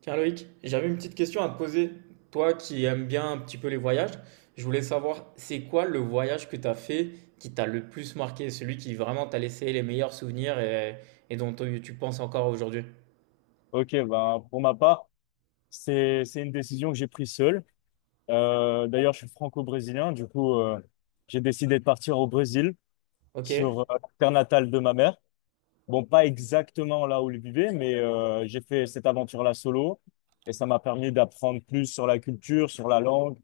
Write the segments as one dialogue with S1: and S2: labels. S1: Tiens Loïc, j'avais une petite question à te poser. Toi qui aimes bien un petit peu les voyages, je voulais savoir c'est quoi le voyage que tu as fait qui t'a le plus marqué, celui qui vraiment t'a laissé les meilleurs souvenirs et dont tu penses encore aujourd'hui.
S2: Ok, ben, pour ma part, c'est une décision que j'ai prise seule. D'ailleurs, je suis franco-brésilien, du coup, j'ai décidé de partir au Brésil
S1: Ok.
S2: sur la terre natale de ma mère. Bon, pas exactement là où elle vivait, mais j'ai fait cette aventure-là solo et ça m'a permis d'apprendre plus sur la culture, sur la langue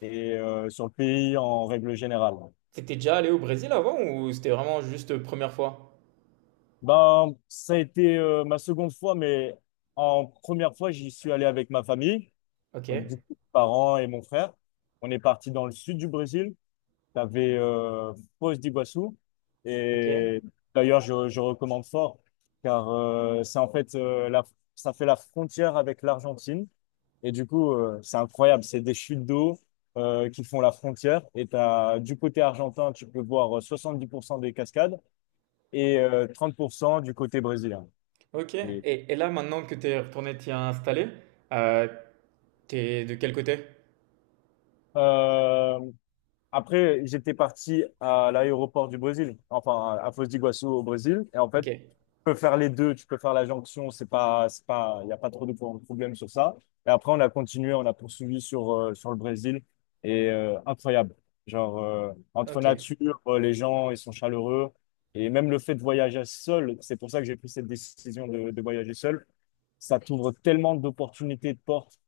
S2: et sur le pays en règle générale.
S1: T'étais déjà allé au Brésil avant ou c'était vraiment juste première fois?
S2: Ben, ça a été ma seconde fois, mais en première fois, j'y suis allé avec ma famille.
S1: Ok.
S2: Donc, du coup, mes parents et mon frère, on est parti dans le sud du Brésil. Tu avais Foz d'Iguaçu.
S1: Ok.
S2: Et d'ailleurs, je recommande fort, car c'est en fait, ça fait la frontière avec l'Argentine. Et du coup, c'est incroyable. C'est des chutes d'eau qui font la frontière. Et t'as, du côté argentin, tu peux voir 70% des cascades et 30% du côté brésilien.
S1: Ok.
S2: Et,
S1: Et là maintenant que tu es retourné t'y installer, euh, t'es de quel côté?
S2: euh, Après, j'étais parti à l'aéroport du Brésil, enfin à Foz do Iguaçu au Brésil. Et en fait,
S1: Ok.
S2: tu peux faire les deux, tu peux faire la jonction, c'est pas, il n'y a pas trop de problème sur ça. Et après, on a continué, on a poursuivi sur, sur le Brésil. Et incroyable. Genre, entre
S1: Ok.
S2: nature, les gens, ils sont chaleureux. Et même le fait de voyager seul, c'est pour ça que j'ai pris cette décision de voyager seul. Ça t'ouvre tellement d'opportunités, de portes.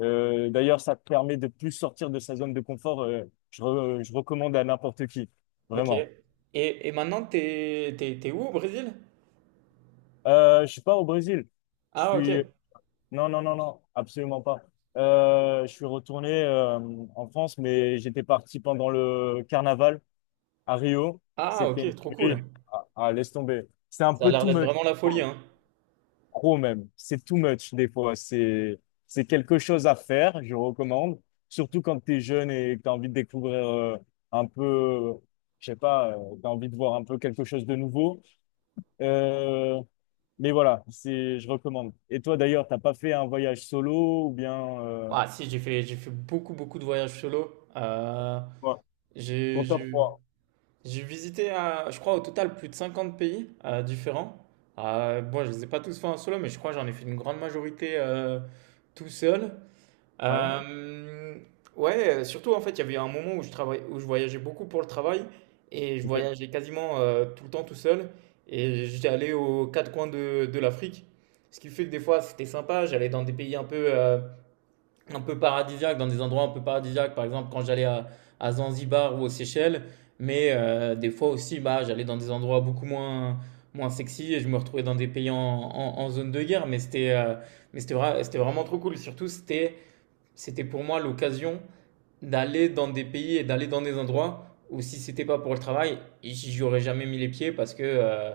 S2: D'ailleurs, ça permet de plus sortir de sa zone de confort. Je recommande à n'importe qui,
S1: Ok.
S2: vraiment.
S1: Et maintenant t'es où au Brésil?
S2: Je suis pas au Brésil. Je
S1: Ah ok.
S2: suis non, non, non, non, absolument pas. Je suis retourné en France, mais j'étais parti pendant le carnaval à Rio.
S1: Ah ok,
S2: C'était
S1: trop cool.
S2: Ah, ah, laisse tomber. C'est un
S1: Ça a
S2: peu
S1: l'air
S2: tout
S1: d'être
S2: meute.
S1: vraiment la folie, hein.
S2: Trop même. C'est too much des fois. C'est quelque chose à faire, je recommande. Surtout quand tu es jeune et que tu as envie de découvrir un peu, je sais pas, tu as envie de voir un peu quelque chose de nouveau. Euh, mais voilà, je recommande. Et toi d'ailleurs, t'as pas fait un voyage solo ou bien
S1: Ah si, j'ai fait beaucoup, beaucoup de voyages solo.
S2: quoi
S1: J'ai
S2: ton top
S1: j'ai-
S2: trois?
S1: j'ai visité, je crois, au total plus de 50 pays différents. Bon, je les ai pas tous fait en solo, mais je crois que j'en ai fait une grande majorité tout seul.
S2: Ouais,
S1: Euh, ouais, surtout en fait, il y avait un moment où je travaillais, où je voyageais beaucoup pour le travail et je
S2: ok.
S1: voyageais quasiment tout le temps tout seul et j'étais allé aux quatre coins de l'Afrique. Ce qui fait que des fois c'était sympa, j'allais dans des pays un peu paradisiaques, dans des endroits un peu paradisiaques, par exemple quand j'allais à Zanzibar ou aux Seychelles, mais des fois aussi bah, j'allais dans des endroits beaucoup moins, moins sexy et je me retrouvais dans des pays en zone de guerre, mais c'était c'était vraiment trop cool, surtout c'était pour moi l'occasion d'aller dans des pays et d'aller dans des endroits où si c'était pas pour le travail, j'y aurais jamais mis les pieds parce que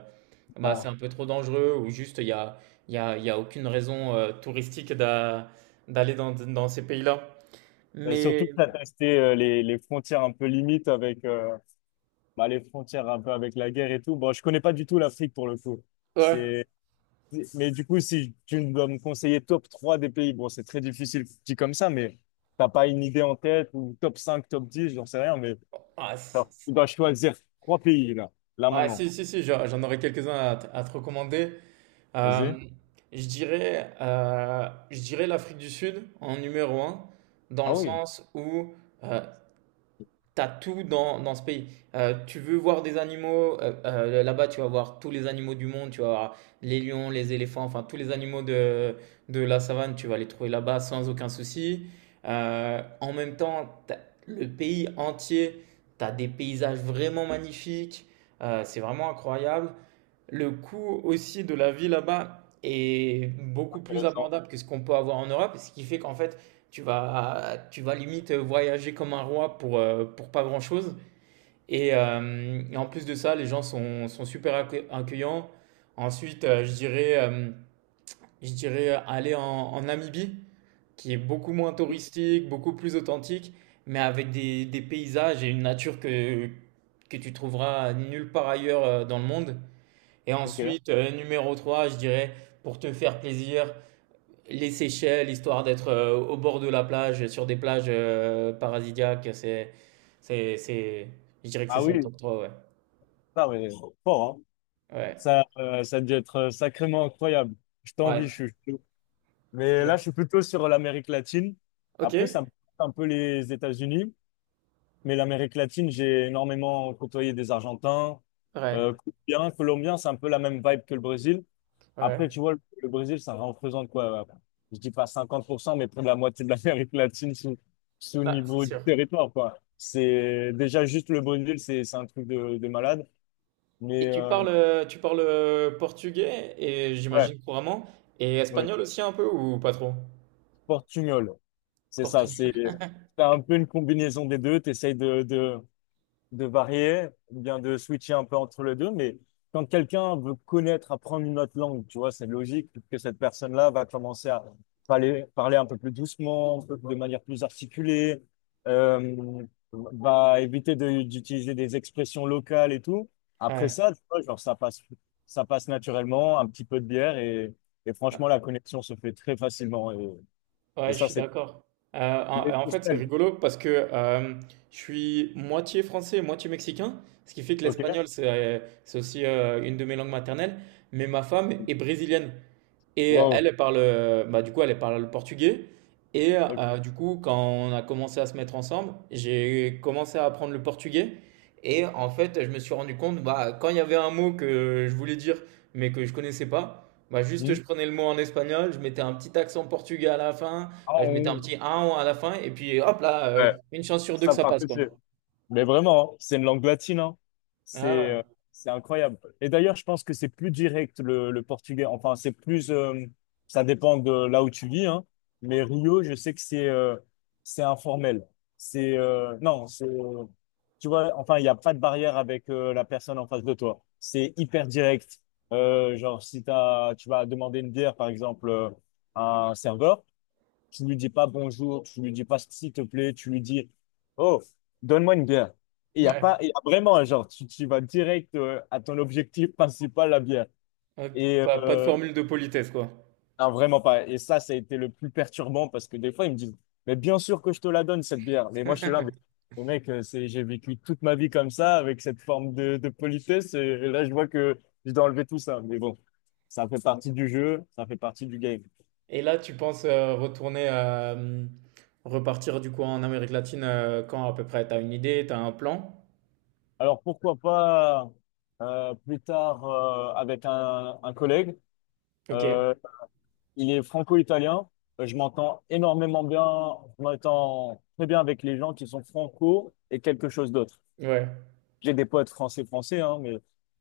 S1: bah, c'est
S2: Bon.
S1: un peu trop dangereux ou juste il y a aucune raison touristique d'aller dans, dans ces pays-là.
S2: Et surtout
S1: Mais
S2: que tu as testé les frontières un peu limites avec bah, les frontières un peu avec la guerre et tout. Bon, je connais pas du tout l'Afrique pour le coup.
S1: ouais,
S2: C'est Mais du coup, si tu dois me conseiller top 3 des pays, bon, c'est très difficile dit comme ça, mais t'as pas une idée en tête ou top 5 top dix, j'en sais rien, mais
S1: ah, si,
S2: alors,
S1: si-
S2: tu dois choisir trois pays là, là
S1: ouais,
S2: maintenant.
S1: si, j'en aurais quelques-uns à te recommander.
S2: Vas-y.
S1: Euh, je dirais l'Afrique du Sud en numéro un, dans
S2: Ah
S1: le
S2: oui,
S1: sens où euh, t'as tout dans, dans ce pays. Tu veux voir des animaux, là-bas tu vas voir tous les animaux du monde, tu vas voir les lions, les éléphants, enfin tous les animaux de la savane, tu vas les trouver là-bas sans aucun souci. En même temps, le pays entier, tu as des paysages vraiment magnifiques. C'est vraiment incroyable. Le coût aussi de la vie là-bas est beaucoup plus
S2: intéressant.
S1: abordable que ce qu'on peut avoir en Europe, ce qui fait qu'en fait, tu vas limite voyager comme un roi pour pas grand-chose. Et en plus de ça, sont super accueillants. Ensuite, je dirais aller en, en Namibie, qui est beaucoup moins touristique, beaucoup plus authentique, mais avec des paysages et une nature que tu trouveras nulle part ailleurs dans le monde. Et
S2: Ok.
S1: ensuite, numéro 3, je dirais, pour te faire plaisir, les Seychelles, histoire d'être au bord de la plage, sur des plages paradisiaques. C'est, c'est, je dirais que c'est
S2: Ah
S1: ça le
S2: oui,
S1: top trois, ouais.
S2: ça, mais fort, hein.
S1: Ouais,
S2: Ça, ça a dû être sacrément incroyable. Je
S1: ouais.
S2: t'envie, je suis chaud. Mais
S1: c'est-
S2: là, je suis plutôt sur l'Amérique latine.
S1: Ok,
S2: Après, ça me tente un peu les États-Unis. Mais l'Amérique latine, j'ai énormément côtoyé des Argentins,
S1: ouais,
S2: Colombiens. Colombiens, c'est un peu la même vibe que le Brésil. Après, tu
S1: ouais.
S2: vois, le Brésil, ça représente quoi? Je dis pas 50%, mais près de la moitié de l'Amérique latine sous, sous
S1: Ouais, c'est
S2: niveau du
S1: sûr.
S2: territoire, quoi. C'est déjà juste le Brésil, c'est un truc de malade. Mais
S1: Et
S2: euh,
S1: tu parles portugais, et
S2: ouais,
S1: j'imagine couramment, et
S2: oui.
S1: espagnol aussi un peu, ou pas trop?
S2: Portugnol, c'est ça.
S1: Portugais.
S2: C'est un peu une combinaison des deux. Tu essayes de varier, ou bien de switcher un peu entre les deux. Mais quand quelqu'un veut connaître, apprendre une autre langue, tu vois, c'est logique que cette personne-là va commencer à parler un peu plus doucement, un peu de manière plus articulée, euh, va éviter d'utiliser des expressions locales et tout. Après
S1: Ouais.
S2: ça, tu vois, genre, ça passe naturellement, un petit peu de bière et franchement, la connexion se fait très facilement. Et
S1: Ouais, je
S2: ça,
S1: suis
S2: c'est
S1: d'accord. Euh, en,
S2: les
S1: en fait, c'est
S2: hostels.
S1: rigolo parce que je suis moitié français, moitié mexicain, ce qui fait que
S2: OK?
S1: l'espagnol, c'est aussi une de mes langues maternelles, mais ma femme est brésilienne. Et elle,
S2: Wow.
S1: elle parle, bah, du coup, elle parle le portugais. Et
S2: Ok.
S1: du coup, quand on a commencé à se mettre ensemble, j'ai commencé à apprendre le portugais. Et en fait, je me suis rendu compte, bah, quand il y avait un mot que je voulais dire, mais que je connaissais pas, bah, juste
S2: Hmm.
S1: je prenais le mot en espagnol, je mettais un petit accent portugais à la fin,
S2: Ah,
S1: je mettais un
S2: ouais.
S1: petit un à la fin, et puis hop là,
S2: Ouais.
S1: une chance sur deux que
S2: Ça
S1: ça
S2: part.
S1: passe, quoi.
S2: Mais vraiment, hein, c'est une langue latine, hein. C'est euh,
S1: Ah
S2: c'est incroyable. Et d'ailleurs, je pense que c'est plus direct le portugais. Enfin, c'est plus, ça dépend de là où tu vis, hein. Mais Rio, je sais que c'est informel. C'est non, c'est tu vois, enfin, il n'y a pas de barrière avec la personne en face de toi. C'est hyper direct. Genre, si t'as, tu vas demander une bière, par exemple, à un serveur. Tu lui dis pas bonjour, tu lui dis pas s'il te plaît, tu lui dis oh, donne-moi une bière. Il
S1: ouais.
S2: y a
S1: Ouais.
S2: pas, il y a vraiment genre tu vas direct à ton objectif principal, la bière.
S1: Ok.
S2: Et
S1: Pas, pas de
S2: euh,
S1: formule de politesse, quoi.
S2: non, vraiment pas. Et ça a été le plus perturbant parce que des fois ils me disent mais bien sûr que je te la donne cette bière. Mais moi je suis là, mais mec, c'est j'ai vécu toute ma vie comme ça avec cette forme de politesse et là je vois que je dois enlever tout ça. Mais bon, ça fait partie du jeu, ça fait partie du game.
S1: Et là, tu penses retourner, repartir du coup en Amérique latine quand à peu près? T'as une idée, t'as un plan?
S2: Alors pourquoi pas plus tard avec un collègue.
S1: Ok,
S2: Euh, il est franco-italien. Je m'entends énormément bien. Je m'entends très bien avec les gens qui sont franco et quelque chose d'autre.
S1: ouais,
S2: J'ai des potes français-français, hein, mais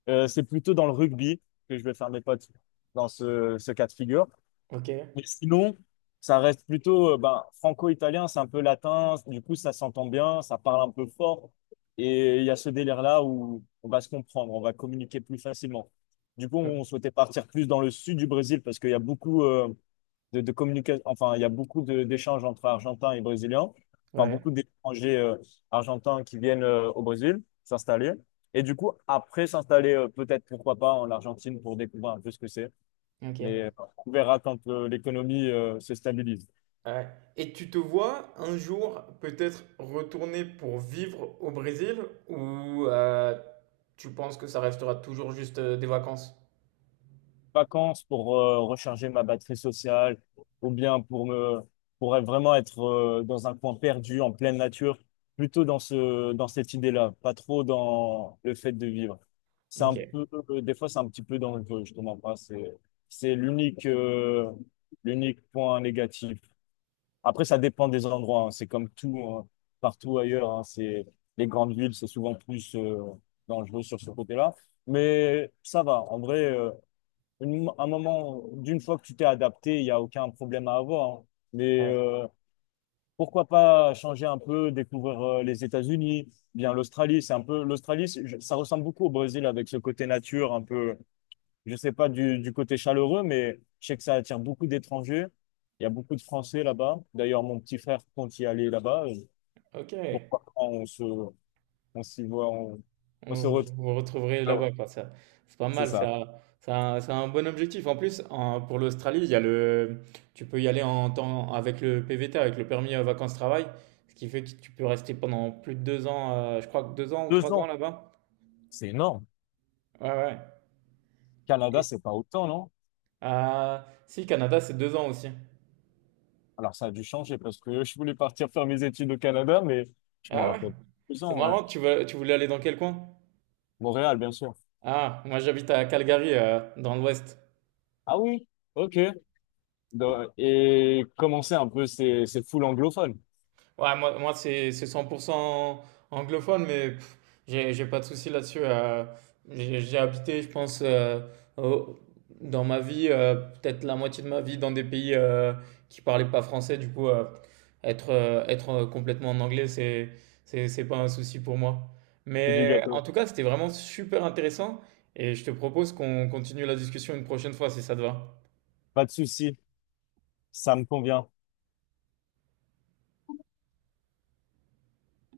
S2: c'est plutôt dans le rugby que je vais faire mes potes dans ce cas de figure.
S1: ok,
S2: Mais sinon, ça reste plutôt ben, franco-italien, c'est un peu latin, du coup ça s'entend bien, ça parle un peu fort, et il y a ce délire-là où on va se comprendre, on va communiquer plus facilement. Du coup,
S1: euh,
S2: on souhaitait partir plus dans le sud du Brésil parce qu'il y a beaucoup de communication, enfin il y a beaucoup d'échanges entre Argentins et Brésiliens, enfin
S1: ouais,
S2: beaucoup d'étrangers argentins qui viennent au Brésil s'installer, et du coup après s'installer peut-être pourquoi pas en Argentine pour découvrir un peu ce que c'est. Mais euh,
S1: ok.
S2: on verra quand l'économie se stabilise.
S1: Ouais. Et tu te vois un jour peut-être retourner pour vivre au Brésil ou tu penses que ça restera toujours juste des vacances?
S2: Vacances pour recharger ma batterie sociale ou bien pour vraiment être dans un coin perdu en pleine nature, plutôt dans ce dans cette idée-là, pas trop dans le fait de vivre. C'est un
S1: Ok,
S2: peu des fois c'est un petit peu dangereux, je te mens pas, c'est l'unique l'unique point négatif. Après, ça dépend des endroits, hein. C'est comme tout, hein, partout ailleurs, hein. C'est les grandes villes, c'est souvent plus dangereux sur ce côté-là. Mais ça va. En vrai, un moment, d'une fois que tu t'es adapté, il n'y a aucun problème à avoir, hein. Mais
S1: ouais,
S2: euh, Pourquoi pas changer un peu, découvrir les États-Unis, bien l'Australie. C'est un peu l'Australie, ça ressemble beaucoup au Brésil avec ce côté nature un peu. Je sais pas du côté chaleureux, mais je sais que ça attire beaucoup d'étrangers. Il y a beaucoup de Français là-bas. D'ailleurs, mon petit frère compte y aller là-bas.
S1: ok.
S2: Pourquoi pas, on se, on s'y voit, on se retrouve.
S1: Vous vous retrouverez
S2: Ah ouais.
S1: là-bas, quoi. Ça, c'est pas
S2: C'est
S1: mal,
S2: ça.
S1: ça, c'est un bon objectif. En plus, pour l'Australie, il y a le, tu peux y aller en temps avec le PVT, avec le permis vacances-travail, ce qui fait que tu peux rester pendant plus de deux ans, je crois que deux ans ou
S2: Deux
S1: trois ans
S2: ans,
S1: là-bas.
S2: c'est énorme.
S1: Ouais, ouais.
S2: Canada,
S1: Et-
S2: c'est pas autant, non?
S1: ah, si, Canada, c'est deux ans aussi.
S2: Alors, ça a dû changer parce que je voulais partir faire mes études au Canada, mais je m'en
S1: Ah ouais,
S2: rappelle. Deux
S1: c'est
S2: ans, ouais.
S1: marrant. Tu voulais aller dans quel coin?
S2: Montréal, bien sûr.
S1: Ah, moi j'habite à Calgary, dans l'Ouest.
S2: Ah oui? Ok. Et commencer un peu ces foules anglophones.
S1: Ouais, moi c'est 100% anglophone, mais pff, j'ai pas de souci là-dessus. J'ai habité, je pense, au- dans ma vie, peut-être la moitié de ma vie, dans des pays qui parlaient pas français. Du coup, être complètement en anglais, c'est c'est pas un souci pour moi.
S2: C'est du
S1: Mais en
S2: gâteau.
S1: tout cas, c'était vraiment super intéressant et je te propose qu'on continue la discussion une prochaine fois si ça te va.
S2: Pas de souci, ça me convient.